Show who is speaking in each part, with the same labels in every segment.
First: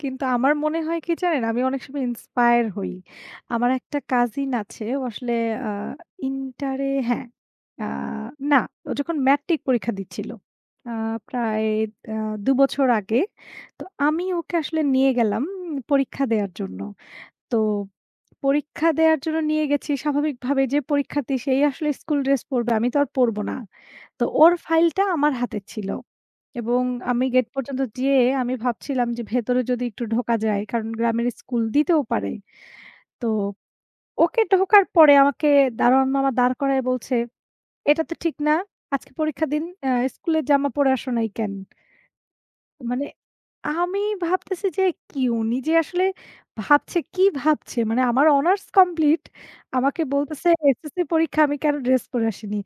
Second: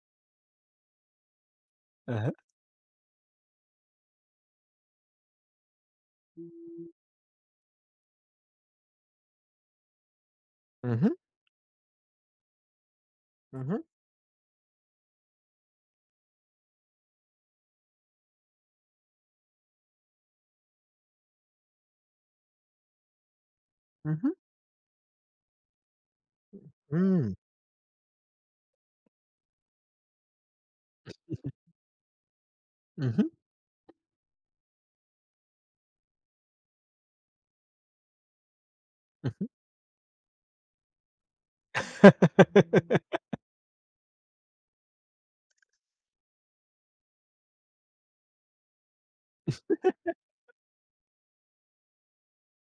Speaker 1: কিন্তু আমার মনে হয় কি জানেন? আমি অনেক সময়
Speaker 2: হ্যাঁ, হ্যাঁ।
Speaker 1: ইন্সপায়ার হই। আমার একটা কাজিন আছে। ও আসলে আ
Speaker 2: উ
Speaker 1: ইন্টার এ হ্যাঁ, আ না ও যখন ম্যাট্রিক পরীক্ষা দিচ্ছিল। আ
Speaker 2: হু, হু।
Speaker 1: প্রায় আ ২ বছর আগে।
Speaker 2: উ হু।
Speaker 1: তো আমি ওকে আসলে নিয়ে গেলাম পরীক্ষা দেওয়ার জন্য। তো পরীক্ষা দেওয়ার জন্য নিয়ে গেছি স্বাভাবিকভাবে যে, পরীক্ষার্থী সে আসলে স্কুল ড্রেস পড়বে। আমি তো আর পড়ব না।
Speaker 2: উ
Speaker 1: তো
Speaker 2: হু।
Speaker 1: ওর ফাইলটা আমার হাতে ছিল। এবং আমি
Speaker 2: হুম।
Speaker 1: গেট পর্যন্ত যেয়ে আমি ভাবছিলাম যে ভেতরে যদি একটু ঢোকা যায়। কারণ গ্রামের স্কুল দিতেও পারে।
Speaker 2: হু, হু।
Speaker 1: তো ওকে ঢোকার পরে আমাকে দারোয়ান মামা দাঁড় করায় বলছে, এটা তো ঠিক না। আজকে
Speaker 2: উ হু।
Speaker 1: পরীক্ষা দিন এ্যা স্কুলের জামা পরে আসো নাই কেন? মানে আমি ভাবতেছি যে কি উনি যে আসলে, ভাবছে কি ভাবছে মানে আমার হনার্স কমপ্লিট আমাকে বলতেছে এসএসসি পরীক্ষা আমি কেন ড্রেস পরে আসিনি।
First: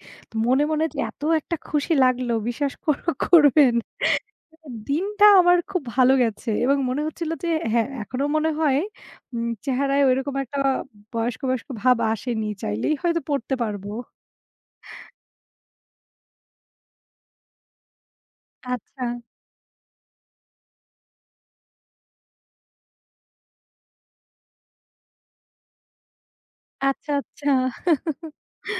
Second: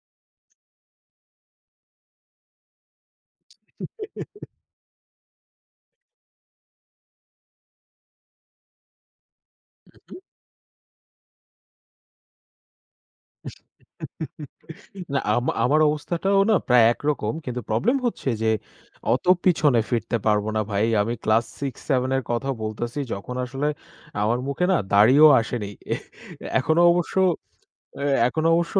Speaker 1: মনে, মনে যে এত একটা খুশি লাগলো বিশ্বাস কোরো করবেন। দিনটা আমার খুব ভালো গেছে এবং মনে হচ্ছিল যে হ্যাঁ, এখনো মনে হয় উম
Speaker 2: উ
Speaker 1: চেহারায়
Speaker 2: হু।
Speaker 1: ঐরকম একটা বয়স্ক, বয়স্ক, ভাব আসেনি। চাইলেই হয়তো পড়তে পারব।
Speaker 2: না আমা আমার অবস্থাটাও না প্রায় একরকম। কিন্তু প্রবলেম হচ্ছে যে
Speaker 1: আচ্ছা।
Speaker 2: অত পিছনে ফিরতে পারবো না ভাই। আমি ক্লাস ৬-৭ এর কথাও বলতেছি। যখন আসলে আমার মুখে না দাড়িও আসেনি। এহ! এখনও
Speaker 1: আচ্ছা,
Speaker 2: অবশ্য
Speaker 1: আচ্ছা।
Speaker 2: এখনো এ অবশ্য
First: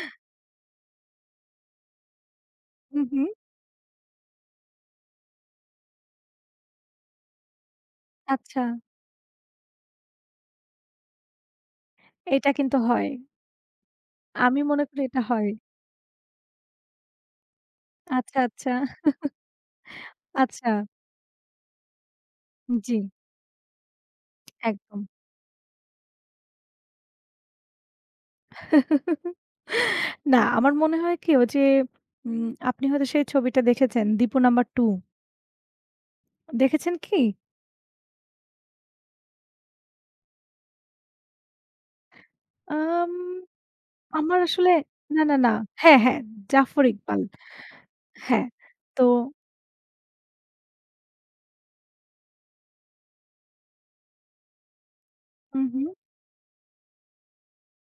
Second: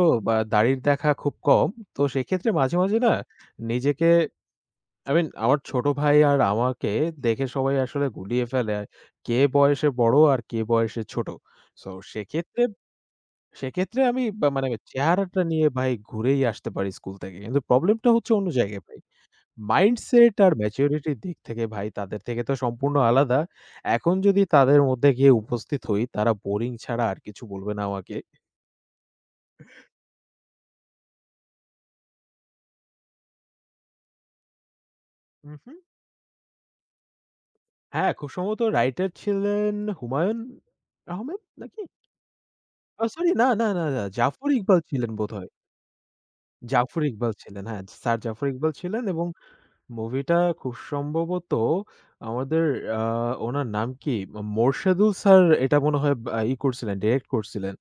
Speaker 2: দাড়ির দেখা খুব কম। তো সেক্ষেত্রে মাঝে, মাঝ
Speaker 1: হু,
Speaker 2: না
Speaker 1: হু।
Speaker 2: নিজেকে আই মিন আমার ছোট ভাই আর আমাকে দেখে সবাই আসলে গুলিয়ে
Speaker 1: আচ্ছা।
Speaker 2: ফেলে। কে বয়সে বড়, আর কে বয়সে ছোট। তো
Speaker 1: এটা
Speaker 2: সেক্ষেত্রে,
Speaker 1: কিন্তু হয়।
Speaker 2: সেক্ষেত্রে আমি বা
Speaker 1: আমি
Speaker 2: মানে
Speaker 1: মনে করি এটা
Speaker 2: চেহারাটা
Speaker 1: হয়।
Speaker 2: নিয়ে ভাই ঘুরেই আসতে পারি স্কুল থেকে। কিন্তু প্রবলেম টা হচ্ছে
Speaker 1: আচ্ছা,
Speaker 2: অন্য
Speaker 1: আচ্ছা।
Speaker 2: জায়গায় ভাই। মাইন্ডসেট আর
Speaker 1: আচ্ছা।
Speaker 2: ম্যাচুরিটি এর দিক থেকে ভাই তাদের থেকে তো সম্পূর্ণ
Speaker 1: জ্বী।
Speaker 2: আলাদা। এখন যদি তাদের
Speaker 1: একদম।
Speaker 2: মধ্যে গিয়ে উপস্থিত হই তারা বোরিং ছাড়া আর কিছু বলবে না আমাকে।
Speaker 1: না, আমার মনে হয় কি ও যে উম আপনি হয়তো সেই ছবিটা দেখেছেন, দীপু নাম্বার ২
Speaker 2: উ হু।
Speaker 1: দেখেছেন কি?
Speaker 2: হ্যাঁ, খুব সমত রাইটার ছিলেন হুমায়ুন আহমেদ নাকি? ও
Speaker 1: আম
Speaker 2: সরি না, না, না, না,
Speaker 1: আমার
Speaker 2: জাফর
Speaker 1: আসলে
Speaker 2: ইকবাল ছিলেন
Speaker 1: না, না,
Speaker 2: বোধহয়।
Speaker 1: না, হ্যাঁ, হ্যাঁ, জাফর
Speaker 2: জাফর
Speaker 1: ইকবাল।
Speaker 2: ইকবাল ছিলেন। হ্যাঁ। স্যার
Speaker 1: হ্যাঁ
Speaker 2: জাফর ইকবাল
Speaker 1: তো
Speaker 2: ছিলেন এবং মুভি টা খুব সম্ভবত আমাদের আ উনার নাম কি? ও মোরশেদুল স্যার
Speaker 1: হু,
Speaker 2: এটা
Speaker 1: হু।
Speaker 2: মনে হয় বা ই করছিলেন ডিইরেক্ট করছিলেন।